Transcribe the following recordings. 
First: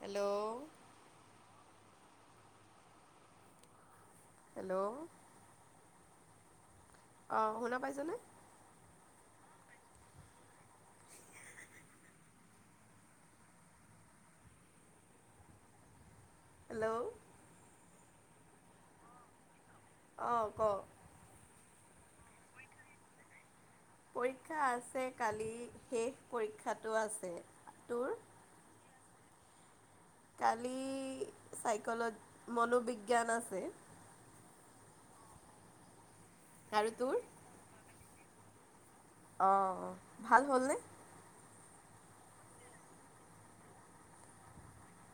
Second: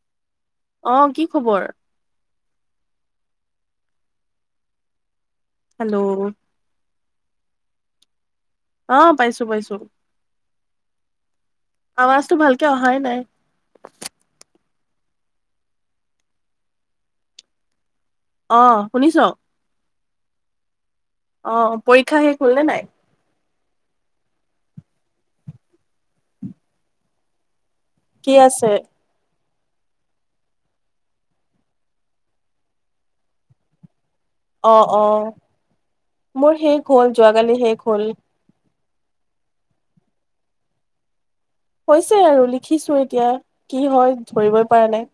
Hello. অ', কি খবৰ? হেল্ল'। হেল্ল'। অ', শুনা পাইছানে? অ', পাইছো পাইছো। আৱাজটো ভালকে অহাই নাই। হেল্ল'। অ' শুনিছ? অ' কও। অ' পৰীক্ষা শেষ হ'লনে নাই? পৰীক্ষা আছে কালি শেষ পৰীক্ষাটো আছে। তোৰ? কি আছে? কালি চাইক মনোবিজ্ঞান আছে। অ' অ' মোৰ শেষ আৰু তোৰ? হ'ল যোৱাকালি শেষ হ'ল। অ' ভাল হ'লনে? হৈছে আৰু লিখিছো এতিয়া কি হয় ধৰিবই পৰা নাই।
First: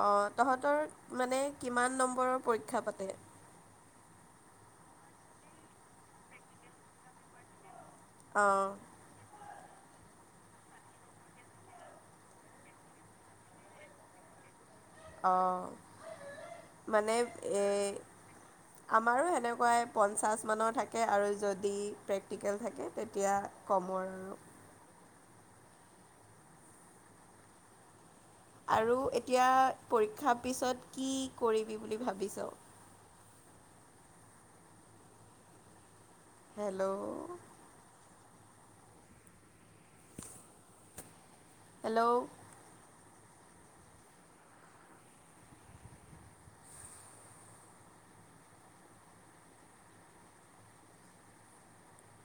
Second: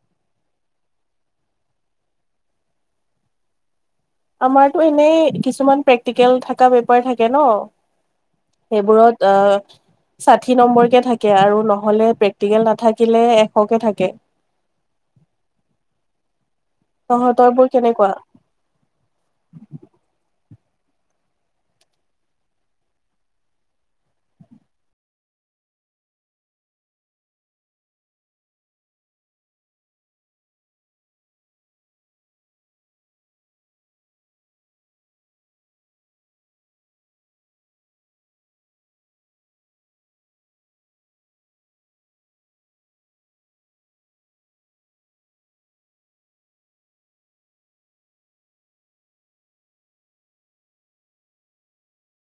অ' তহতৰ মানে কিমান নম্বৰৰ পৰীক্ষা পাতে? আমাৰতো এনেই কিছুমান প্ৰেক্টিকেল থকা পেপাৰ থাকে ন। অঁ সেইবোৰত আহ ষাঠি নম্বৰকে থাকে আৰু নহ'লে প্ৰেক্টিকেল নাথাকিলে এশকে থাকে। আহ। মানে এ তহঁতৰবোৰ কেনেকুৱা আমাৰো সেনেকুৱাই পঞ্চাশ কি মানৰ থাকে আৰু যদি প্ৰেক্টিকেল থাকে তেতিয়া কমৰ। আৰু এতিয়া পৰীক্ষাৰ পিছত কি কৰিবি বুলি ভাবিছ? Hello hello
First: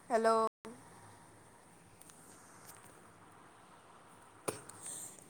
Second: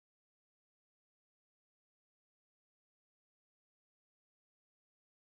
hello